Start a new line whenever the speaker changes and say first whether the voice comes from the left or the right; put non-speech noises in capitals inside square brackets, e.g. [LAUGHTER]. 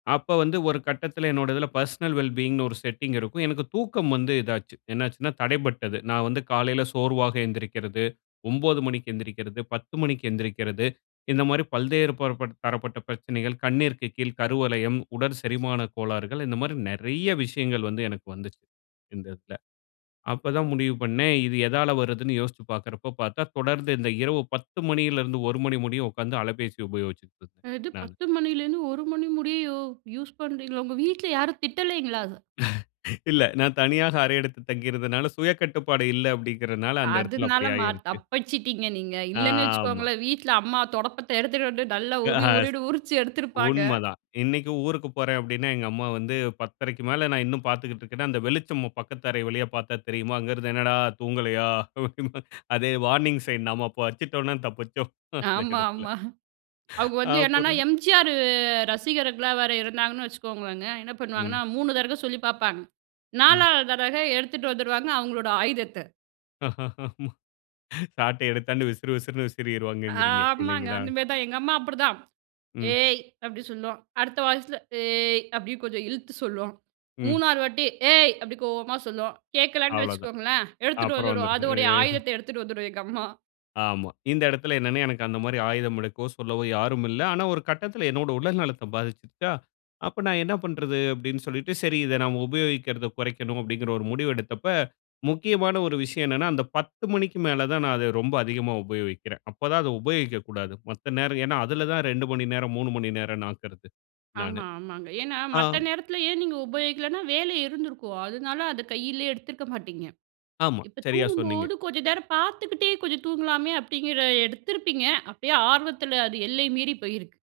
left: அப்போ வந்து ஒரு கட்டத்தில என்னுடைய இதில் பர்சனல் வெல் பீயிங்ன்னு ஒரு செட்டிங் இருக்கும். எனக்கு தூக்கம் வந்து இதாச்சு. என்னாச்சுனா. தடைப்பட்டது. நா வந்து காலையில் சோர்வாக எந்திரிக்கிறது, 9:00 மணிக்கு எந்திரிக்கிறது, 10:00 மணிக்கு எழுந்திரிக்கிறது இந்த மாதிரி பல்வேறு பரப்ப தரப்பட்ட பிரச்சனைகள். கண்ணீருக்கு கீழ் கருவளையம், உடற் செரிமான கோளாறுகள் இந்த மாதிரி நிறைய விஷயங்கள் வந்து எனக்கு வந்துச்சு இந்த இதுல. அப்போ தா முடிவு பண்ணேன் இது எதால வருதுன்னு யோசித்து பார்க்கிறப்போ பார்த்தா, தொடர்ந்து இந்த இரவு 10:00 மணியிலிருந்து 1:00 மணி முடியும் உட்கார்ந்து அலைபேசி உபயோகிச்சிட்டு இருந்தேன்
right: எது
left: நான்.
right: 10:00 மணிலேருந்து 1:00 மணி முடிய யூஸ் பண்ணுறீங்களா? உங்க வீட்ல யாரும் திட்டலைங்களா அத?
left: [LAUGHS] இல்ல, நான் தனியாக அறை எடுத்து தங்கிருந்தனால, சுய கட்டுப்பாடு இல்ல அப்டின்றதனால அந்த இடத்தில
right: அதனால
left: அப்படி
right: மா
left: ஆயிருச்சு.
right: தப்பிச்சிட்டீங்க நீங்க, இல்லன்னு
left: ஆமா.
right: வச்சுக்கோங்களேன் வீட்ல அம்மா தொடப்பத்த எடுத்துகிட்டு வந்து நல்லா
left: ஆ
right: உரி
left: ஸ்
right: உரின்னு உரிச்சி எடுத்திருப்பாங்க.
left: உண்ம தான். இன்னைக்கும் ஊருக்கு போறேன் அப்படினா, எங்க அம்மா வந்து 10:30க்கு மேல நான் இன்னும் பார்த்துக்கிட்டு இருக்கேன்னா, அந்த வெளிச்சம் பக்கத்து அறை வழியே பார்த்தா தெரியுமா? அங்கே இருந்து என்னடா தூங்கலையா? அதே வார்னிங் சைன் நாம அப்போ வச்சிட்டோம்னா தப்பிச்சோம், அந்த
right: ஆமா,
left: இடத்தில.
right: ஆமா. அவங்க வந்து என்னென்னா
left: அப்புறம்
right: எம்.ஜி.ஆர் ரசிகர்களா வேற இருந்தாங்கன்னு வச்சுக்கோங்களேங்க என்ன பண்ணுவாங்கன்னா
left: ம்.
right: 3 தடவை சொல்லி பார்ப்பாங்க
left: ம்.
right: 4 வது தடவ எடுத்துட்டு வந்துடுவாங்க அவங்களோட ஆயுதத்த.
left: சாட்டை எடுத்தாந்து விசிறு, விசிறுனு விசிறிடுவாங்கங்றீங்க.
right: ஆமாங்க.
left: இல்லைங்களா?
right: அந்த மாதிரி தா, எங்க அம்மா அப்படிதான்.
left: ம்.
right: ஏய் அப்படி சொல்லும் அடுத்த வாய்ஸில ஏய் அப்படின்னு கொஞ்சம் இழுத்து சொல்லும்
left: ம்.
right: 3வறு வாட்டி ஏய் அப்படி கோவமா சொல்லும் கேட்கலன்னு
left: அவ்ளோ தான்.
right: வச்சுக்கோங்களேன், எடுத்துட்டு
left: அப்புறம்
right: வந்துடும்
left: வந்துருது.
right: அதனுடைய
left: அ.
right: ஆயுதத்த எடுத்துட்டு வந்துடும், எங்க அம்மா.
left: ஆமா. இந்த இடத்தில என்னனா, எனக்கு அந்த மாதிரி ஆயுதம் எடுக்கவோ சொல்லவோ யாரும் இல்லை. ஆனா ஒரு கட்டத்தில என்னுடைய உடல் நலத்தை பாதிச்சிருச்சா? அப்போ நான் என்ன பண்றது? அப்படி சொல்லிட்டு, சரி இத நாம உபயோகிக்கிறத குறைக்கணும் அப்படிங்கிற ஒரு முடிவு எடுத்தப்ப, முக்கியமான ஒரு விஷயம் என்னனா, அந்த 10:00 மணிக்கு மேல தான் நான், அத ரொம்ப அதிகமாக உபயோகிக்கிறேன். அப்பதா அதை உபயோகிக்கக்கூடாது. மத்த நேரம் என்னென்னா அதில தான் 2 மணி நேரம், 3 மணி நேரம்ன்னு ஆக்குறது நானு.
right: ஆமா, ஆமாங்க. ஏன்னா,
left: ஆ.
right: மத்த நேரத்தில் ஏன் நீங்க உபயோகிக்கலன்னா வேலை இருந்திருக்கும் அதனால அத கையிலேயே எடுத்துருக்க மாட்டீங்க.
left: ஆமா,
right: இப்ப
left: சரியா சொன்னீங்க.
right: தூங்கும்போது கொஞ்சம் நேரம் பார்த்துக்கிட்டே கொஞ்சம் தூங்கலாமே அப்படிங்கிற எடுத்திருப்பீங்க அப்படியே ஆர்வத்தில் அது எல்லை மீறி போயிருக்கு.